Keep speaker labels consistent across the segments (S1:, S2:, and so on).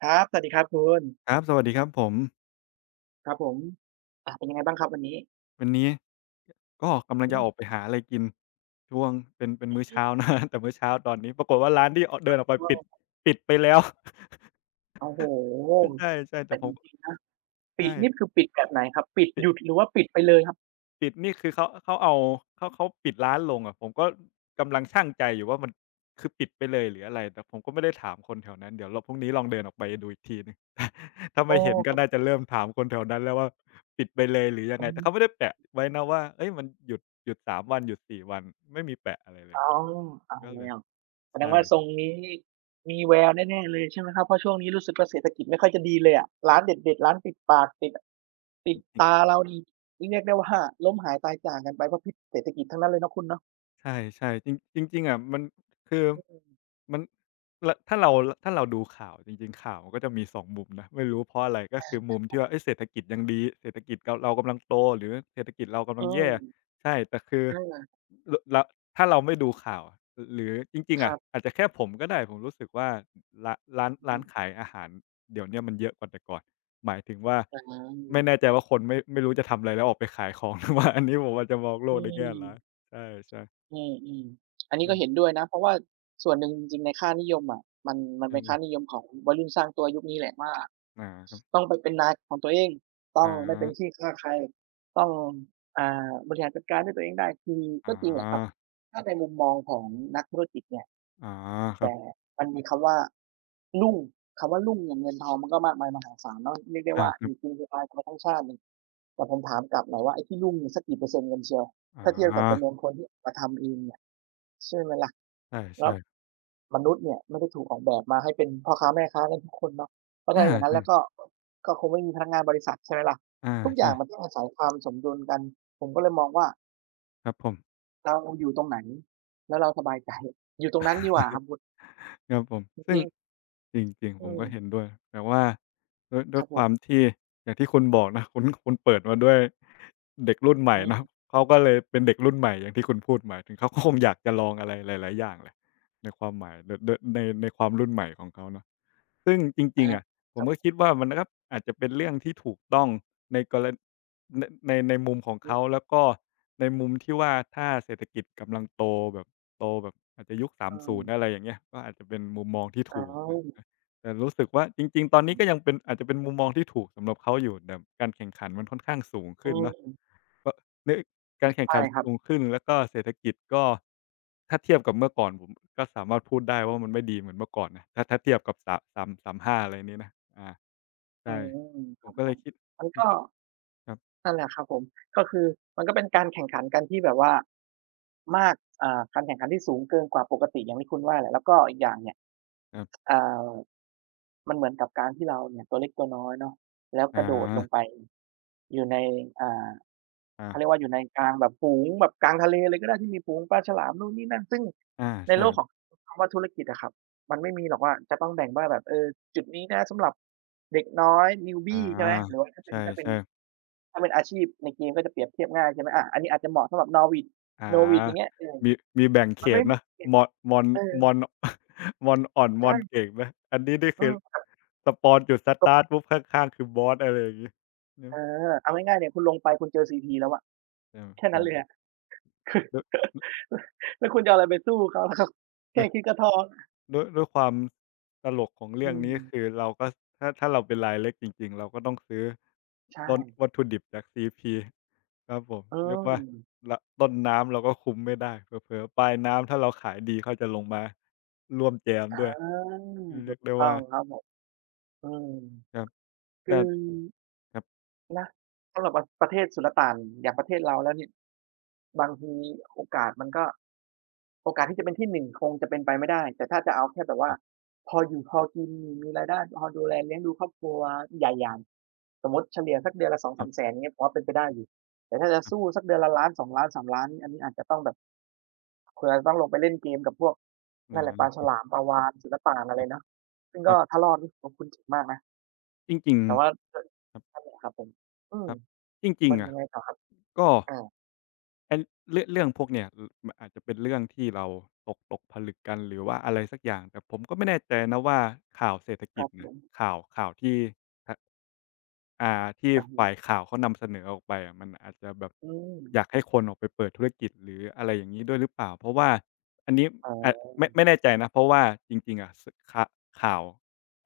S1: ครับสวัสดีครับคุณ
S2: ครับสวัสดีครับผม
S1: ครับผมเป็นยังไงบ้างครับวันนี้
S2: วันนี้ก็กำลัง
S1: อื
S2: จะออกไป
S1: ม
S2: หาอะไรกินช่วงเป็นมื้อเช้า นะแต่มื้อเช้าตอนนี้ปรากฏว่าร้านที่อเดินออกไปปิดไปแล้ว
S1: โอ้โฮ
S2: ใช่ๆแต่
S1: แต่
S2: ผ
S1: จ
S2: ม
S1: ริงๆนะปิดนี่
S2: ใช่
S1: คือปิดแบบไหนครับปิดหยุดหรือว่าปิดไปเลยครับ
S2: ปิดนี่คือเขาเอาเขาปิดร้านลงอะผมก็กำลังชั่งใจอยู่ว่ามันคือปิดไปเลยหรืออะไรแต่ผมก็ไม่ได้ถามคนแถวนั้นเดี๋ยวเราพรุ่งนี้ลองเดินออกไปดูอีกทีหนึ่ง ถ้า
S1: อ๋อ
S2: ไม่เห็น
S1: ค
S2: ก็
S1: รั
S2: น่า
S1: บ
S2: จะเริ่มถามคนแถวนั้นแล้วว่าปิดไปเลยหรือยั
S1: ผ
S2: งไง
S1: ม
S2: แต่เขาไม่ได้แปะไว้นะว่าเฮ้ยมันหยุดสามวันหยุดสี่วันไม่มีแปะอะไรเล
S1: อ๋
S2: ย
S1: อเอา
S2: ก็เล
S1: แล้
S2: ย
S1: วแสดง
S2: ใช่
S1: ว่าทรงนี้มีแววแน่ๆเลยใช่ไหมครับเพราะช่วงนี้รู้สึกว่าเศรษฐกิจไม่ค่อยจะดีเลยอะร้านเด็ดๆร้านปิดปากติดติดตาเรานี่เรียกได้ว่าล้มหายตายจากกันไปเพราะพิษเศรษฐกิจทั้งนั้นเลยเนาะคุณเนาะ
S2: ใช่ๆจริงจริงๆอะมันคือมันถ้าเราถ้าเราดูข่าวจริงๆข่าวมันก็จะมี2มุมนะไม่รู้เพราะอะไรก็คือมุมที่ว่าเฮ้ยเศรษฐกิจยังดีเศรษฐกิจเรากำลังโตหรือเศรษฐกิจเรากำ
S1: อื
S2: ลัง
S1: ม
S2: แย่ใช่แต่คือ
S1: อา
S2: เราถ้าเราไม่ดูข่าวอะหรือจริง
S1: ค
S2: ๆ
S1: รั
S2: อะ
S1: บ
S2: อาจจะแค่ผมก็ได้ผมรู้สึกว่าร้านร้าน
S1: อื
S2: ร้าน
S1: ม
S2: ขายอาหารเดี๋ยวเนี้ยมันเยอะกว่าแต่ก่อนหมายถึงว่า
S1: อาครับอือฮึ
S2: ไม่แน่ใจ
S1: อา
S2: ว่าคนไม่รู้จะทำอะไรแล้วออกไปขายของ หรือว่าอันนี้ผมอาจจะมองโล
S1: อื
S2: กในแง่ร้าย
S1: ม
S2: ใช่ๆ
S1: อืมอืมอันนี้ก็
S2: เริ่
S1: เห็น
S2: ม
S1: ด้วยนะเพราะว่าส่วนหนึ่งจริงๆในค่านิยมอะมันมันเป็
S2: เริ่
S1: น
S2: มแบ
S1: ค่า
S2: บ
S1: นิยมของวัยรุ่นสร้างตัวยุคนี้แหละว่า
S2: หนาครับ
S1: ต้องไปเป็นนายของตัวเอง
S2: ห
S1: ต้อ
S2: น
S1: งไม่
S2: า
S1: เป็นขี้ข้าใครต้องบริหารจัดการด้วยตัวเองได้คือ
S2: อ๋
S1: ก็
S2: อ
S1: จริงแหละครับถ้าในมุมมองของนักธุรกิจเนี่ย
S2: อ๋อครั
S1: แต่
S2: บ
S1: มันมีคำว่ารุ่งคำว่ารุ่งอย่างเงินทองมันก็มากมายมหาศาลเนาะเรียกได้
S2: อา
S1: ว่า
S2: ค
S1: อ
S2: รั
S1: ยู่
S2: บ
S1: กินอยู่ตายกันมาทั้งชาติเนี่ย แต่ผมถามกลับหน่อยว่าไอ้ที่รุ่งสักกี่เปอร์เซ็นต์กันเชียว
S2: อ๋อ
S1: ถ้าเทียบกับจำนวนคนที่มาทำเองเนี่ยใช่ไหมล่ะ
S2: ใ
S1: แล้
S2: ช่
S1: ว
S2: ๆ
S1: มนุษย์เนี่ยไม่ได้ถูกออกแบบมาให้เป็นพ่อค้าแม่ค้ากันทุกคนเนาะเพราะ
S2: อา
S1: ถ้าอย่างนั้น
S2: ใช่
S1: แล้วก็ก็คงไม่มีพนักงานบริษัทใช่ไหมล่ะ
S2: อา
S1: ทุกอย่า
S2: ใช่
S1: งมันต้องอาศัยความสมดุลกันผมก็เลยมองว่า
S2: ครับผม
S1: เราอยู่ตรงไหนแล้วเราสบายใจอยู่ตรงนั้นดีกว่าครับ คุณ
S2: ครับผม
S1: จ
S2: ซึ่ง
S1: ริงๆ
S2: จริงๆผม
S1: อืม
S2: ก็เห็นด้วยแต่ว่าด้วย
S1: ค
S2: ด้ว
S1: รั
S2: ย
S1: บผ
S2: ค
S1: ม
S2: วามที่อย่างที่คุณบอกนะคุณเปิดมาด้วยเด็กรุ่นใหม่
S1: อื
S2: เนาะ
S1: ม
S2: เขาก็เลยเป็นเด็กรุ่นใหม่อย่างที่คุณพูดหมายถึงเขาก็คงอยากจะลองอะไรหลายๆอย่างแหละในความหมายในความรุ่นใหม่ของเขาเนาะซึ่งจ
S1: อา
S2: ริงๆอะผ
S1: ครั
S2: มก็
S1: บ
S2: คิดว่ามันก็อาจจะเป็นเรื่องที่ถูกต้องในกรณ ในมุมของ
S1: อือ
S2: เขาแล้วก็ในมุมที่ว่าถ้าเศรษฐกิจกำลังโตแบบโตแบบอาจจะยุคส
S1: อืม
S2: 30อะไรอย่างเงี้ยก็อาจจะเป็นมุมมองที่
S1: อ๋อ
S2: ถูกนะอะแต่รู้สึกว่าจริงๆตอนนี้ก็ยังเป็นอาจจะเป็นมุมมองที่ถูกสำหรับเขาอยู่แต่การแข่งขันมันค่อนข้างสูง
S1: อื
S2: ขึ้นเนาะ
S1: ม
S2: ก็เนื่องการแข่ง
S1: ใช่
S2: ขัน
S1: ครับ
S2: สูงขึ้นแล้วก็เศรษฐกิจก็ถ้าเทียบกับเมื่อก่อนผมก็สามารถพูดได้ว่ามันไม่ดีเหมือนเมื่อก่อนนะถ้าเทียบกับสามห้าอะไรนี้นะอา
S1: อื
S2: ใช่
S1: มค
S2: ผ
S1: รั
S2: ม
S1: บ
S2: ก็
S1: ผ
S2: เลย
S1: ม
S2: คิด
S1: มัน
S2: มั
S1: ก็
S2: นก็ครับ
S1: นั่นแหละครับผม ก็คือมันก็เป็นการแข่งขันกันที่แบบว่ามากการแข่งขันที่สูงเกินกว่าปกติอย่างที่คุณว่าแหละแล้วก็อีกอย่างเนี่ย
S2: ๆ
S1: อ่ามันเหมือนกับการที่เราเนี่ยตัวเล็กตัวน้อยเนาะแล้วก
S2: อา
S1: ระโดดลงไปอยู่ในอ่า
S2: อา
S1: เขาเรียกว่าอยู่ในกลางแบบฝูงแบบกลางทะเลเลยก็ได้ที่มีฝูงปลาฉลามนู่นนี่นั่นซึ่ง
S2: อา
S1: ใน
S2: ใช่
S1: โลกของคำว่าธุรกิจอะครับมันไม่มีหรอกว่าจะต้องแบ่งว่าแบบเออจุดนี้นะสำหรับเด็กน้อย
S2: อา
S1: newbie ใช่ไหมหรือว่าถ้า
S2: ใช
S1: เป็นถ้าเป็น
S2: ่ๆ
S1: ถ้าเป็นอาชีพในเกมก็จะเปรียบเทียบง่ายใช่ไหมอาอันนี้อาจจะเหมาะสำหรับ Norwich
S2: อา
S1: n o v i c อย่างเงี้ยเออ
S2: มีมีแบ่งเข
S1: มันไม่
S2: ตเนาะ มอนมอน
S1: เออ
S2: มอน มอนอ่อน มอน
S1: ใช่
S2: เก่งไหมอันนี้นี่
S1: อื
S2: คือ
S1: ม
S2: สปอนจุดสตาร์ตปุ๊บข้างๆคือบอสอะไรอย่างงี้
S1: เอ
S2: เนาะ
S1: อเอาง่ายๆเนี่ยคุณลงไปคุณเจอ CP แล้วอะ
S2: เออ
S1: แค่
S2: เป็
S1: นั้น
S2: น
S1: เลยอะ คือ
S2: ล
S1: แล้วคุณจะเอาอะไรไปสู้เขาล่ะครับแค่คิด
S2: ล
S1: ก็ท้อ
S2: ด้วยความตลกของ
S1: อื
S2: เรื่อง
S1: ม
S2: นี้คือเราก็ถ้าเราเป็นรายเล็กจริงๆเราก็ต้องซื้อ
S1: ใช่
S2: ต้นวัตถุดิบจาก CP ครับผม
S1: เอ
S2: เรียกว่า
S1: อ
S2: ต้นน้ำเราก็คุ้มไม่ได้เผลอๆปลายน้ำถ้าเราขายดีเขาจะลงมาร่วมแจมด้วย
S1: อา
S2: เรี
S1: ถูก
S2: ยกได้
S1: ต้อ
S2: ว่า
S1: งครับผมอืม
S2: ครับ
S1: คื
S2: แต่
S1: อ
S2: ครับ
S1: นะสำหรับประประเทศสุลต่านอย่างประเทศเราแล้วเนี่ยบางทีโอกาสมันก็โอกาสที่จะเป็นที่1คงจะเป็นไปไม่ได้แต่ถ้าจะเอาแค่แบบ
S2: ค
S1: ว่า
S2: รับ
S1: พออยู่พอกินมีรายได้พอดูแลเลี้ยงดูครอบครัวใหญ่อย่างสมมุติเฉลี่ยสักเดือนละสอง
S2: ค
S1: สา
S2: รั
S1: มแส
S2: บ
S1: นเงี้ยผมว่าเป็นไปได้อยู่แต่ถ้าจะ
S2: ครั
S1: สู้
S2: บ
S1: สักเดือนละล้านสองล้านสามล้านนี่อันนี้อาจจะต้องแบบเผื่อต้องลงไปเล่นเกมกับพวก
S2: อ
S1: นั่นแหละปลาฉ
S2: า
S1: ลามปลาวาฬสุลต่านอะ
S2: ค
S1: ไร
S2: รับ
S1: เนาะซึ่ง
S2: ค
S1: ก็
S2: รั
S1: ถ้า
S2: บ
S1: รอดนี่โอ้คุณเจ๋งมากนะ
S2: จริง
S1: แต่ว่าเออ
S2: ๆครับ
S1: นั่นแหละครับผมอื
S2: ค
S1: ม
S2: รับจริง
S1: มัน
S2: ๆ
S1: ยั
S2: อะ
S1: งไงต่อครับ
S2: ก็
S1: อา
S2: ไอ้เรื่องพวกเนี้ยมันอาจจะเป็นเรื่องที่เราตกผลึกกันหรือว่าอะไรสักอย่างแต่ผมก็ไม่แน่ใจนะว่าข่าวเศรษฐ
S1: ค
S2: กิ
S1: รั
S2: จ
S1: บผ
S2: เนี่ย
S1: ม
S2: ข่าวที่ทท อ่าที่
S1: ครับผ
S2: ฝ่าย
S1: ม
S2: ข่าวเขานำเสนอออกไปอะมันอาจจะแบบ
S1: อืม
S2: อยากให้คนออกไปเปิดธุรกิจหรืออะไรอย่างงี้ด้วยหรือเปล่าเพราะว่าอันนี้
S1: อ๋
S2: อ่าไม่
S1: อ
S2: ไม่แน่ใจนะเพราะว่าจริงๆอะขข่าว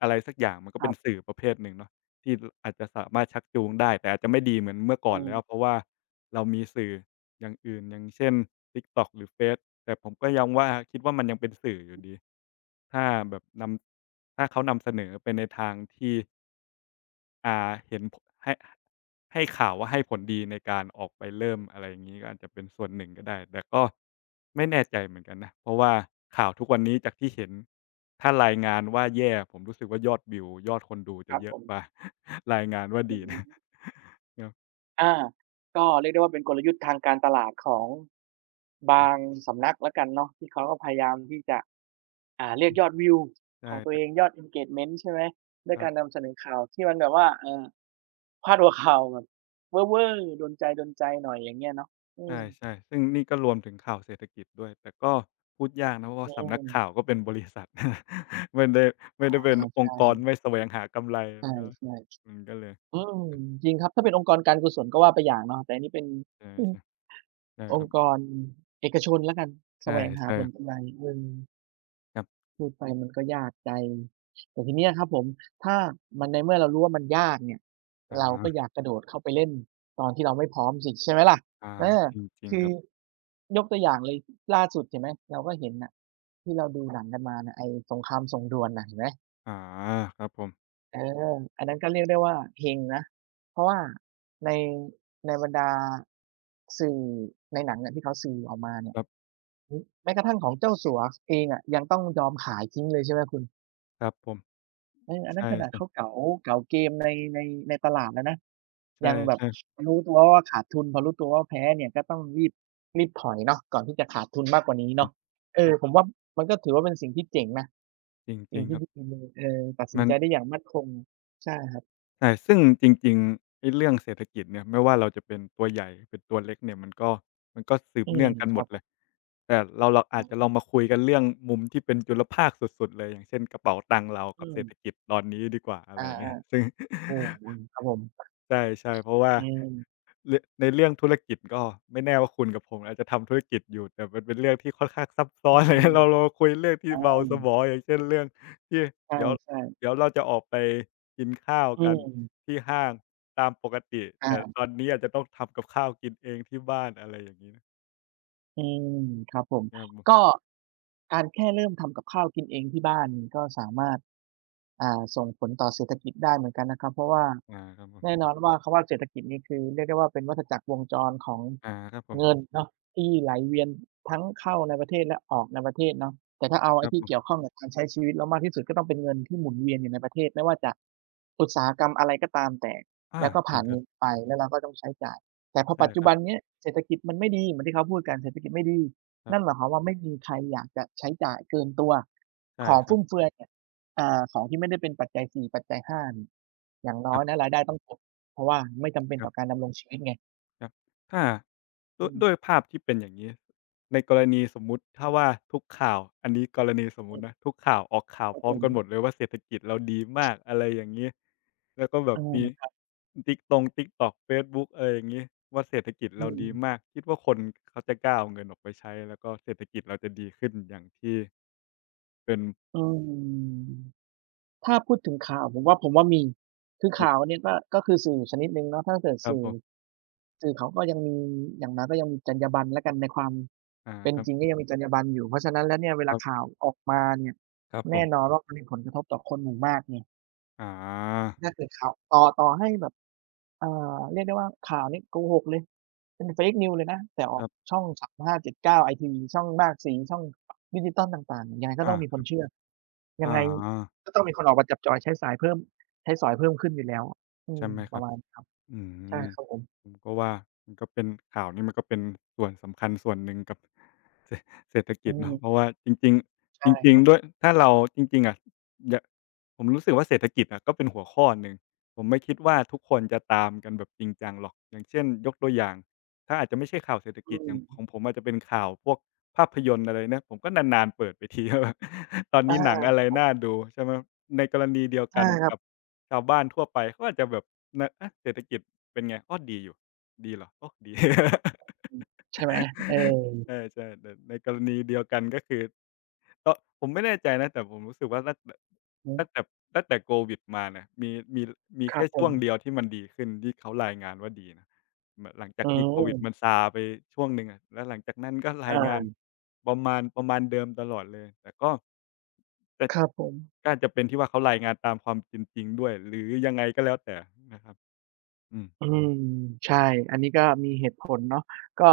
S2: อะไรสักอย่างมันก็
S1: ครั
S2: เป็น
S1: บ
S2: สื่อประเภทหนึ่งเนาะที่อาจจะสามารถชักจูงได้แต่อาจจะไม่ดีเหมือนเมื่อก่อน
S1: อืม
S2: แล้วเพราะว่าเรามีสื่ออย่างอื่นอย่างเช่น TikTok หรือเฟซแต่ผมก็ยังว่าคิดว่ามันยังเป็นสื่ออยู่ดีถ้าแบบนำถ้าเขานำเสนอไปในทางที่ อ่าเห็นผให้ข่าวว่าให้ผลดีในการออกไปเริ่มอะไรอย่างงี้ก็อาจจะเป็นส่วนหนึ่งก็ได้แต่ก็ไม่แน่ใจเหมือนกันนะเพราะว่าข่าวทุกวันนี้จากที่เห็นถ้ารายงานว่าแย่ผมรู้สึกว่ายอดวิวยอดคนดู
S1: ค
S2: จะ
S1: รับ
S2: เย
S1: ผ
S2: อะ
S1: ม
S2: กว่า รายงานว่า
S1: อื
S2: ดีนะ
S1: ม
S2: เนาะ
S1: อาก็เรียกได้ว่าเป็นกลยุทธ์ทางการตลาดของ
S2: ค
S1: บา
S2: รั
S1: ง
S2: บ
S1: สำนักแล้วกันเนาะที่เขาก็พยายามที่จะเรีย
S2: อื
S1: ก
S2: ม
S1: ยอดวิว
S2: ใช่
S1: ของตัว
S2: แต่
S1: เองยอด engagement ใช่ไหม ด้ว
S2: ค
S1: ย
S2: รั
S1: การ
S2: บ
S1: นำเสนอข่าวที่มันแบบว่าพาดหัวข่าวแบบเว่อร์ๆโดนใจๆหน่อยอย่างเงี้ยเนาะอื
S2: ใ
S1: ม
S2: ช่ๆซึ่งนี่ก็รวมถึงข่าวเศรษฐกิจด้วยแต่ก็พูดยากนะเพราะ
S1: อื
S2: ว่าสำนัก
S1: ม
S2: ข่าวก็เป็นบริษัท ไม่ได้ไม่ได้เป็น
S1: อา
S2: อง
S1: ใช่
S2: ค์กรไม่แสวงหากำไร
S1: ใช
S2: มันก็
S1: ่
S2: มันก็เลย
S1: ๆ อืมจริงครับถ้าเป็นองค์กรการกุศลก็ว่าไปอย่างเนาะแต่อันนี้เป็น
S2: ใช่
S1: อืม
S2: ๆใช่
S1: อ
S2: ค
S1: ง
S2: รับ
S1: ค์กรเอกชนแล้วกันแส
S2: ใช่
S1: วงหา
S2: ใช่
S1: ผลกำไรเออ
S2: ครับ
S1: พูดไปมันก็ยากใจแต่ทีเนี้ยครับผมถ้ามันในเมื่อเรารู้ว่ามันยากเนี่ย
S2: อา
S1: เราก็อย่ากระโดดเข้าไปเล่นตอนที่เราไม่พร้อมสิใช่ไหมล่ะ
S2: อา
S1: เออ
S2: จริง
S1: คื
S2: ๆค
S1: อ
S2: รับ
S1: ยกตัวอย่างเลยล่าสุดเห็นไหมเราก็เห็นน่ะที่เราดูหนังกันมาน่ะไอ้สงครามส่งด่วนน่ะเห็นไหม
S2: อาครับผม
S1: เอออันนั้นก็เรียกได้ว่าเฮงนะเพราะว่าในในบรรดาสื่อในหนังเนี่ยที่เขาสื่อออกมาเนี่ย
S2: ครับ
S1: อือแม้กระทั่งของเจ้าสัวเองอะยังต้องยอมขายทิ้งเลยใช่ไหมคุณ
S2: ครับผม
S1: เอออัน
S2: ใช
S1: นั้นขนาด
S2: ่
S1: เขา
S2: ๆ
S1: เก๋าเก๋าเกมในในตลาดแล้วนะ
S2: ใช่
S1: ยังแบบ
S2: ๆ
S1: รู้ตัวว่าขาดทุนพอรู้ตัวว่าแพ้เนี่ยก็ต้องรีบถอยเนาะก่อนที่จะขาดทุนมากกว่านี้
S2: ครั
S1: เนาะ
S2: บ
S1: เอ
S2: ค
S1: อ
S2: รับ
S1: ผมว่ามันก็ถือว่าเป็นสิ่งที่เจ๋งนะ
S2: จ
S1: สิ่
S2: ริ
S1: ง
S2: งๆค
S1: ที่
S2: รับ
S1: ตัดสิน
S2: มัน
S1: ใจได้อย่างมั่นคงใช่ครับ
S2: ใช่ซึ่งจริงๆไอ้เรื่องเศรษฐกิจเนี่ยไม่ว่าเราจะเป็นตัวใหญ่เป็นตัวเล็กเนี่ยมันก็สืบ
S1: อืม
S2: เนื่องกัน
S1: ค
S2: หม
S1: รับ
S2: ด
S1: ผ
S2: เลยแต่เราอาจจะล
S1: ม
S2: องมาคุยกันเรื่องมุมที่เป็นจุลภาคสุดๆเลยอย่างเช่นกระเป๋าตังค์เรา
S1: อื
S2: กับเศร
S1: ม
S2: ษฐกิจตอนนี้ดีกว่าอะ
S1: อา
S2: ไรอย่างเงี้ยซึ่ง
S1: ๆโอ้โฮครับผม
S2: ใช่ๆเพราะว่า
S1: อืม
S2: เรื่องในเรื่องธุรกิจก็ไม่แน่ว่าคุณกับผมอาจจะทำธุรกิจอยู่แต่มันเป็นเรื่องที่ค่อนข้างซับซ้
S1: อื
S2: อน อะไร
S1: ม
S2: เงี้ยเราคุยเรื่องที่เบา
S1: อา
S2: สมองอย่างเช่นเรื่องที่เดี๋ยว
S1: ใช่
S2: เดี๋ยว
S1: ๆ
S2: เราจะออกไปกินข้าว
S1: อื
S2: กัน
S1: ม
S2: ที่ห้างตามปกติ
S1: อา
S2: แต่ตอนนี้อาจจะต้องทำกับข้าวกินเองที่บ้านอะไรอย่างนี้
S1: อืมครับผม
S2: นะครับผม
S1: ก็การแค่เริ่มทำกับข้าวกินเองที่บ้านก็สามารถส่งผลต่อเศรษฐกิจได้เหมือนกันนะครับเพราะว่า
S2: อาครับผ
S1: แน่
S2: ม
S1: นอนว่าคำว่าเศรษฐกิจนี่คือเรียกได้ว่าเป็นวัฏจักรวงจรของ
S2: อาครับผ
S1: เงิน
S2: ม
S1: เนาะที่ไหลเวียนทั้งเข้าในประเทศและออกในประเทศเนาะแต่ถ้าเอา
S2: ค
S1: ไอ้
S2: รับ
S1: ที่
S2: ผ
S1: เกี่ยว
S2: ม
S1: ข้องกับการใช้ชีวิตเรามากที่สุดก็ต้องเป็นเงินที่หมุนเวียนอยู่ในประเทศไม่ว่าจะอุตสาหกรรมอะไรก็ตามแต่
S2: อา
S1: แล้วก็
S2: จริ
S1: ผ่า
S2: ง
S1: น
S2: ค
S1: มื
S2: รับ
S1: อไปแล้วเราก็ต้องใช้จ่าย แต่พอ
S2: ใช่
S1: ปัจจุ
S2: ครับ
S1: บันเนี้ยเศรษฐกิจมันไม่ดีเหมือนที่เขาพูดกันเศรษฐกิจไม่ดี
S2: ครั
S1: นั่นหมาย
S2: บ
S1: ความว่าไม่มีใครอยากจะใช้จ่ายเกินตัว
S2: ใช่
S1: ของ
S2: ครั
S1: ฟุ่
S2: บ
S1: มเฟือยเนี่ยของที่ไม่ได้เป็นปัจจัย 4 ปัจจัย5นี่อย่างน้
S2: ค
S1: อย
S2: รั
S1: นะ
S2: บ
S1: รายได้ต้องตกเพราะว่าไม่จำเป็น
S2: ครั
S1: ต่อ
S2: บ
S1: การดำรงชีวิตไง
S2: ครับถ้า ด้
S1: อื
S2: วยด้วย
S1: ม
S2: ภาพที่เป็นอย่างนี้ในกรณีสมมุติถ้าว่าทุกข่าวอันนี้กรณีสมมุตินะ
S1: อ
S2: ทุกข่าวออกข่า
S1: อ
S2: ว
S1: ครับ
S2: พร้อ
S1: ผ
S2: ม
S1: ม
S2: กันหมดเลยว่าเศรษฐกิจเราดีมากอะไรอย่างงี้แล้วก็แบ
S1: เอ
S2: บมี
S1: อ
S2: ติ๊กตง TikTok เฟซบุ๊กอะไรอย่างงี้ว่าเศรษฐกิจ
S1: อื
S2: เรา
S1: ม
S2: ดีมากคิดว่าคนเขาจะกล้าเอาเงินออกไปใช้แล้วก็เศรษฐกิจเราจะดีขึ้นอย่างที่เป็น
S1: อืม ถ้าพูดถึงข่าวผมว่ามีคือ
S2: ม
S1: ข่าวเนี่ยก็คือสื่อชนิดหนึ่งเนาะถ้าเกิด
S2: ครับผม
S1: สื่อเขาก็ยังมีอย่างน้อยก็ยังมีจรรยาบรรณแล้วกันในความ
S2: อา
S1: เป็น
S2: ครับ
S1: จริงก็ยังมีจรรยาบรรณอยู่เพราะฉะนั้นแล้วเนี่ยเว
S2: ค
S1: ลา
S2: รั
S1: ข่า
S2: บ
S1: วออกมาเนี่ย
S2: ครับผ
S1: แน่
S2: ม
S1: นอนว่ามันมีผลกระทบต่อคนหมู่มากไง
S2: อา
S1: ถ้าเกิดข่าวต่อให้แบบเอ่เรียกได้ว่าข่าวนี้โกหกเลย เป็น Fake News เลยนะแต่อ
S2: ค
S1: อก
S2: รับ
S1: ช่อง 35 79ไอทีวีช่องมากสีช่องดิจิทัลต่างๆ ยังไงก็ต้
S2: อา
S1: องมี
S2: ค
S1: คน
S2: รับ
S1: เชื่อ ยั
S2: อา
S1: งไงก็ต้องมีคนออกมาจับจ่ายใช้สายเพิ่มใช้สอยเพิ่มขึ้นอยู่แล้วอื
S2: ใช่
S1: ม
S2: ไหม
S1: ป
S2: ค
S1: ระ
S2: รับ
S1: มาณ
S2: อื
S1: ใช่
S2: ม
S1: ครับผม
S2: ผมก็ว่ามันก็เป็นข่าวนี่มันก็เป็นส่วนสำคัญส่วนหนึ่งกับ เศรษฐเศรษฐ
S1: อื
S2: กิจเนาะเพราะ
S1: ม
S2: ว่าจริงๆ
S1: ใช่
S2: จ
S1: ค
S2: ริง
S1: รั
S2: ๆด้
S1: บ
S2: วยถ้าเราจริงๆอะยะผมรู้สึกว่าเศรษฐกิจอะก็เป็นหัวข้อหนึ่งผมไม่คิดว่าทุกคนจะตามกันแบบจริงจังหรอกอย่างเช่นยกตัวอย่างถ้าอาจจะไม่ใช่ข่าวเศรษฐ
S1: อื
S2: กิจอย่า
S1: ม
S2: งของผมอาจจะเป็นข่าวพวกภาพยนตร์อะไรเนยผมก็นานๆเปิดไปที ว่าแบบตอน
S1: อา
S2: นี้หนังอะไรน่าดูใช่ไหมในกรณีเดียว
S1: ใช่
S2: กัน
S1: ครั
S2: กับ
S1: บ
S2: ชาวบ้านทั่วไปเขาอาจจะแบบนะเอะเศรษฐกิจเป็นไงก็ดีอยู่ดีเหรอโอ้ดี
S1: อืมใช่ไหมเออ
S2: ใช่ใช่แต่ในกรณีเดียวกันก็คือตอนผมไม่แน่ใจนะแต่ผมรู้สึกว่า
S1: อือฮึ
S2: ตั้งแต่ตั้งแต่โควิดมาเนี่ยมี
S1: ครับ
S2: แค่
S1: ผ
S2: ช่
S1: ม
S2: วงเดียวที่มันดีขึ้นที่เขารายงานว่าดีนะเหมือนหลังจา
S1: อื
S2: กที่โควิดมัน
S1: ม
S2: ซาไปช่วงหนึ่งอะแล้วหลังจากนั้นก็
S1: อ
S2: รายงาน
S1: า
S2: ประมาณเดิมตลอดเลยแต่ก็แต่
S1: ครับผม
S2: ก็อาจจะเป็นที่ว่าเขารายงานตามความเป็นจริงด้วยหรือยังไงก็แล้วแต่นะครับอืม
S1: อืมใช่อันนี้ก็มีเหตุผลเนาะก็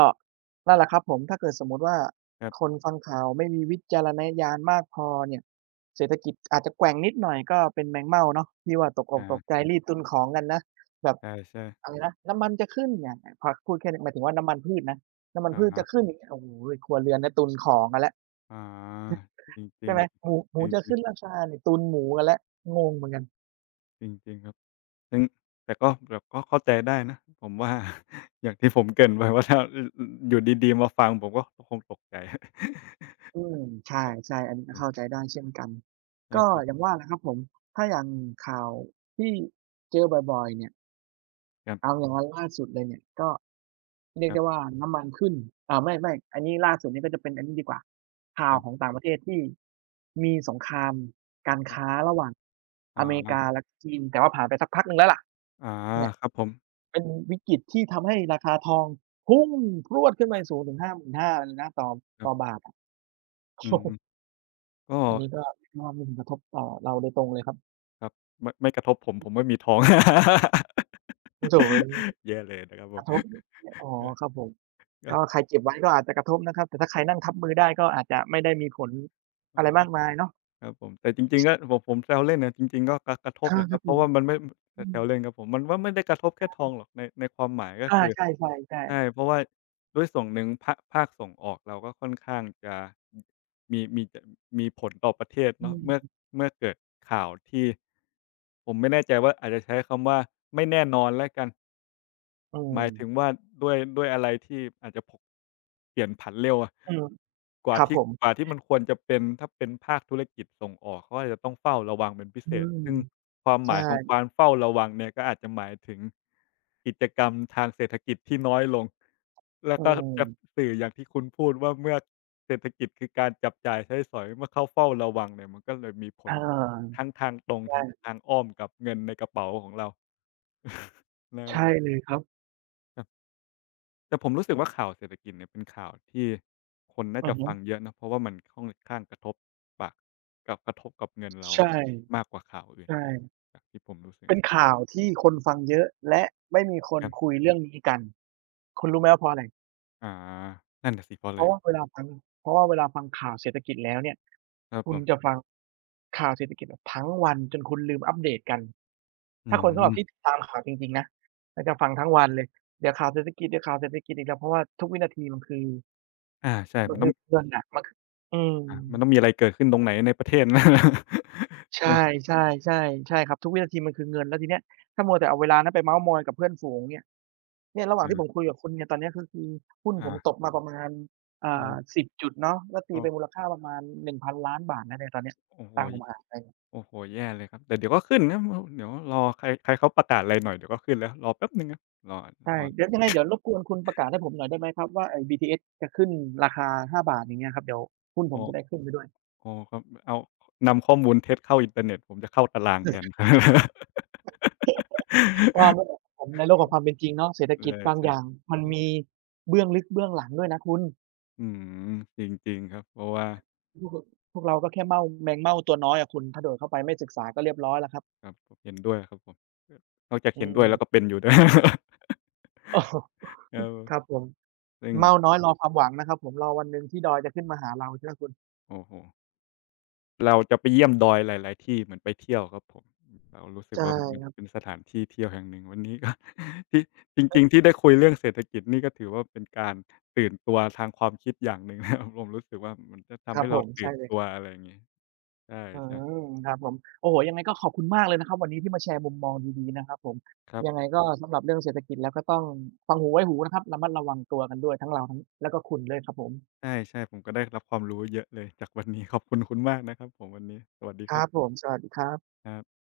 S1: นั่นแหละครับผมถ้าเกิดสมมุติว่า
S2: ครั
S1: คน
S2: บ
S1: ฟังข่าวไม่มีวิจารณญาณมากพอเนี่ยเศรษฐกิจอาจจะแกว่งนิดหน่อยก็เป็นแมงเม่าเนาะที่ว่าตกอก
S2: อา
S1: ตกใจรีบตุนของกันนะแบบ
S2: ใช่
S1: อะไร
S2: ๆ
S1: นะน้ำมันจะขึ้นเนี่ยพอพูดแค่นี้หมายถึงว่าน้ำมันพืชนะน้ำมัน
S2: อ
S1: พืชจะ
S2: ะ
S1: ขึ้นอย่างเงี้ยโอ้โฮครัวเรือนเนี่ยตุนของกันแล้ว
S2: อ๋จริ
S1: ใช่
S2: ง
S1: ไหมหมูห
S2: ๆจ
S1: มู
S2: ร
S1: จะ
S2: ิง
S1: ขึ้นรา
S2: ๆ
S1: คาเนี่ยตุนหมูกันแล้วงงเหมือนกัน
S2: จริงๆครับซึ่งแต่ก็เข้าใจได้นะผมว่า อย่างที่ผมเกริ่นไว้ว่าถ้าอออยู่ดีๆมาฟังผมก็คงตกใจ
S1: อื มใช
S2: แต่
S1: ่ๆอันนี้ก็
S2: อา
S1: เข้าใจได้เช่นกัน
S2: ครั
S1: ก็
S2: บผ
S1: อย่าง
S2: ม
S1: ว่าแหละครับผมถ้าอย่างข่าวที่เจอบ่อยๆเนี่ย
S2: ครั
S1: เอา
S2: บ
S1: อย่างวันล่าสุดเลยเนี่ยก็เรียก
S2: ๆ
S1: ได้
S2: ๆ
S1: ว่าน้ำมันขึ้นอ่าไม่ๆอันนี้ล่าสุดนี่ก็จะเป็นอันนี้ดีกว่าข่าวของต่างประเทศที่มีสงครามการ
S2: ครั
S1: ค้า
S2: บ
S1: ระหว่างอเมริกา
S2: อา
S1: และจีนแต่ว่าผ่านไปสักพักหนึ่งแล้วล่ะ
S2: ออา
S1: เนี่ย
S2: ครับผม
S1: เป็นวิกฤตที่ทำให้ราคาทองพุ่งพรวดขึ้นไปสูงถึง55,000เลยนะต่อ
S2: ครั
S1: ต่อ
S2: บ
S1: บาทอะ
S2: อืมก็
S1: อันนี้ก็เรียกได้ว่ามีผลกระทบต่อเราโดยตรงเลยครับ
S2: ครับไม่ไม่กระทบผมไม่มีท้อง
S1: โอ้โฮ
S2: แย่เลยนะครับผ
S1: ก
S2: ม
S1: ระทบอ๋อ
S2: ก็
S1: ครับผม
S2: ก็
S1: ก็ใครเก็บไว้ก็อาจจะกระทบนะครับแต่ถ้าใครนั่งทับมือได้ก็อาจจะไม่ได้มีผล
S2: อ๋อ
S1: อะไรมากมายเนาะ
S2: ครับผมแต่จริงๆก็ผมแซวเล่นนะจริงๆก็กระกระทบ
S1: อา
S2: แหละค
S1: ค
S2: รั
S1: รั
S2: บ
S1: บ
S2: เพ
S1: ผ
S2: ราะ
S1: ม
S2: ว่ามันไม่แซ
S1: อื
S2: แซ
S1: ม
S2: วเล่นครับผมมันว่าไม่ได้กระทบแค่ท้องหรอกในในความหมายก็
S1: อา
S2: คือ
S1: ใช่ๆ
S2: ใช่
S1: ๆ
S2: เพราะว่าด้วยส่วนหนึ่งภาคภาคส่งออกเราก็ค่อนข้างจะ มีมีจะมีผลต่อประเทศเนาะเมื่อ
S1: อืม
S2: เมื่อเกิดข่าวที่ผมไม่แน่ใจว่าอาจจะใช้คำว่าไม่แน่นอนแล้วกัน
S1: อื
S2: ห
S1: ม
S2: มายถึงว่าด้วยด้วยอะไรที่อาจจะผเปลี่ยนผันเร็วอะ
S1: อืม
S2: ก
S1: ค
S2: ว่า
S1: รับผ
S2: ที่
S1: ม
S2: กว่าที่มันควรจะเป็นถ้าเป็นภาคธุรกิจส่งออกเขาอาจจะต้องเฝ้าระวังเป็นพิ
S1: อื
S2: เศษ
S1: ม
S2: ซึ่งความห
S1: ใช่
S2: มายของการเฝ้าระวังเนี่ยก็อาจจะหมายถึงกิจกรรมทางเศรษฐกิจที่น้อยลง แล้ว
S1: อื
S2: ก็
S1: ม
S2: จะสื่ออย่างที่คุณพูดว่าเมื่อเศรษฐกิจคือการจับจ่ายใช้สอยเมื่อเขาเฝ้าระวังเนี่ยมันก็เลยมีผ
S1: อ
S2: ล
S1: า
S2: ทั้งทางตรงทั้ง
S1: ใช่
S2: ทางอ้อมกับเงินในกระเป๋าของเรานะครับ
S1: ใช่
S2: ผม
S1: เลยครับ
S2: ครับแต่ผมรู้สึกว่าข่าวเศรษฐกิจเนี่ยเป็นข่าวที่คนน่า
S1: อือ
S2: จะ
S1: ฮึ
S2: ฟังเยอะนะเพราะว่ามันค่อนข้างกระทบปากกับกระทบกับเงินเรา
S1: ใช่
S2: มากกว่าข่าวอื่น
S1: ใช่
S2: จากที่ผมรู้สึก
S1: เป็น
S2: นะ
S1: ข่าวที่คนฟังเยอะและไม่มีคน
S2: ครั
S1: คุย
S2: บ
S1: เรื่องนี้กันคุณรู้ไหมว่าเพราะอะไร
S2: อานั่นน่ะสิเพราะอะ
S1: เพ
S2: ไร
S1: ราะ
S2: ครั
S1: ว่าเว
S2: บ
S1: ลาฟังเพราะว่าเวลาฟังข่าวเศรษฐกิจแล้วเนี่ย
S2: ครับ
S1: คุ
S2: ผ
S1: ณจะ
S2: ม
S1: ฟังข่าวเศรษฐกิจแบบทั้งวันจนคุณลืมอัปเดตกัน
S2: อื
S1: ถ้าคนสำหรับที่ติ
S2: ม
S1: ดตามข่าวจริงๆนะก็จะฟังทั้งวันเลยเดี๋ยวข่าวเศรษฐกิจเดี๋ยวข่าวเศรษฐกิจอีกแล้วเพราะว่าทุกวินาที
S2: อาใช่
S1: มัน
S2: มันต้
S1: คื
S2: อ
S1: อ
S2: ง
S1: เงินอะมันคืออืม
S2: อามันต้องมีอะไรเกิดขึ้นตรงไหนในประเทศ นั้น
S1: ใช่ๆๆใช่ครับทุกวินาทีมันคือเงินแล้วทีเนี้ยถ้ามัวแต่เอาเวลานั้นไปเม้าท์มอยกับเพื่อนฝูงเนี่ย เนี่ยระหว่า
S2: เอ
S1: งที่ผ
S2: อ
S1: มคุยกับคุณเนี่ยตอนเนี้ยก็คือหุ้นผ
S2: อา
S1: มตกมาประมาณ
S2: อาโอ้
S1: 10จุดเนาะก็ตี
S2: โอ
S1: เป็นมู
S2: ้
S1: ลค่าประมาณห1 0 0 0พันล้านบาทนะในตอนเนี้ย
S2: โอ้โฮ
S1: ตังค์ผมหายไป
S2: โอ้โฮแย่เลยครับแต่เดี๋ยวก็ขึ้นนะ เดี๋ยวรอใครใครเขาประกาศอะไรหน่อยเดี๋ยวก็ขึ้นแล้วรอแป๊บหนึ่งครับรอ
S1: ใช่
S2: รอ
S1: เดี๋ยวยังไงเดี๋ยวรบกวนคุณประกาศให้ผมหน่อยได้ไหมครับว่าไอ้ BTS จะขึ้นราคาห้า5อย่างเงี้ยครับเดี๋ยวหุ้นผม
S2: โอ้
S1: จะได้ขึ้นไปด้วย
S2: โอ้ครับเอานำข้อมูลเท็จเข้าอินเทอร์เน็ตผมจะเข้าตารางแทน
S1: ก็ นั่นแหละครับผมในโลกของความเป็นจริงเนาะเศรษฐ
S2: เออ
S1: กิจบาง
S2: ใช่
S1: อย่างมันมี
S2: ๆ
S1: เบื้องลึกเบื้องหลังด้วยนะคุณ
S2: อืมจริงๆครับเพราะว่า
S1: พวกพวกเราก็แค่เม่าแมงเม่าตัวน้อยอะคุณถ้าโดดเข้าไปไม่ศึกษาก็เรียบร้อยแล้วครับ
S2: ครับผมเห็นด้วยครับผมนอกจาก
S1: อื
S2: เห็นด้ว
S1: ม
S2: ยแล้วก็เป็นอยู่ด้วย ครับผม
S1: ครับผม
S2: ซึ่ง
S1: เม่าน้อยรอความหวังนะครับผมรอวันหนึ่งที่ดอยจะขึ้นมาหาเราใช่ไหมคุณ
S2: โอ้โฮ เราจะไปเยี่ยมดอยหลายๆที่เหมือนไปเที่ยวครับผมเรารู้สึก
S1: ใช่
S2: ว่ามัน
S1: ครั
S2: เป็น
S1: บ
S2: สถานที่เที่ยวแห่งหนึ่งวันนี้ก็ ที่จริงๆที่ได้คุยเรื่องเศรษฐกิจนี่ก็ถือว่าเป็นการตื่นตัวทางความคิดอย่างหนึ่ง นะครับผมรู้สึกว่ามันจะ
S1: ค
S2: ทำ
S1: รับ
S2: ให้
S1: ผ
S2: เรา
S1: ม
S2: ตื่
S1: ใช่
S2: น
S1: เลย
S2: ตั
S1: ค
S2: ว
S1: รับ
S2: อะไรอย่างงี้ใช
S1: อื
S2: ่ๆ
S1: มครับผมโอ้โฮยังไงก็ขอบคุณมากเลยนะครับวันนี้ที่มาแชร์มุมมองดีๆนะครับผม
S2: ครับ
S1: ยังไงก็สำหรับเรื่องเศรษฐกิจแล้วก็ต้องฟังหูไว้หูนะครับระมัดระวังตัวกันด้วยทั้งเราทั้งแล้วก็คุณด้วยครับผม
S2: ใช่ๆผมก็ได้รับความรู้เยอะเลยจากวันนี้ขอบคุณคุณมากนะครับผมวันนี้สวัสดี
S1: ค
S2: ครั
S1: รับผ
S2: บ
S1: มสวัสดีครับ
S2: ครับ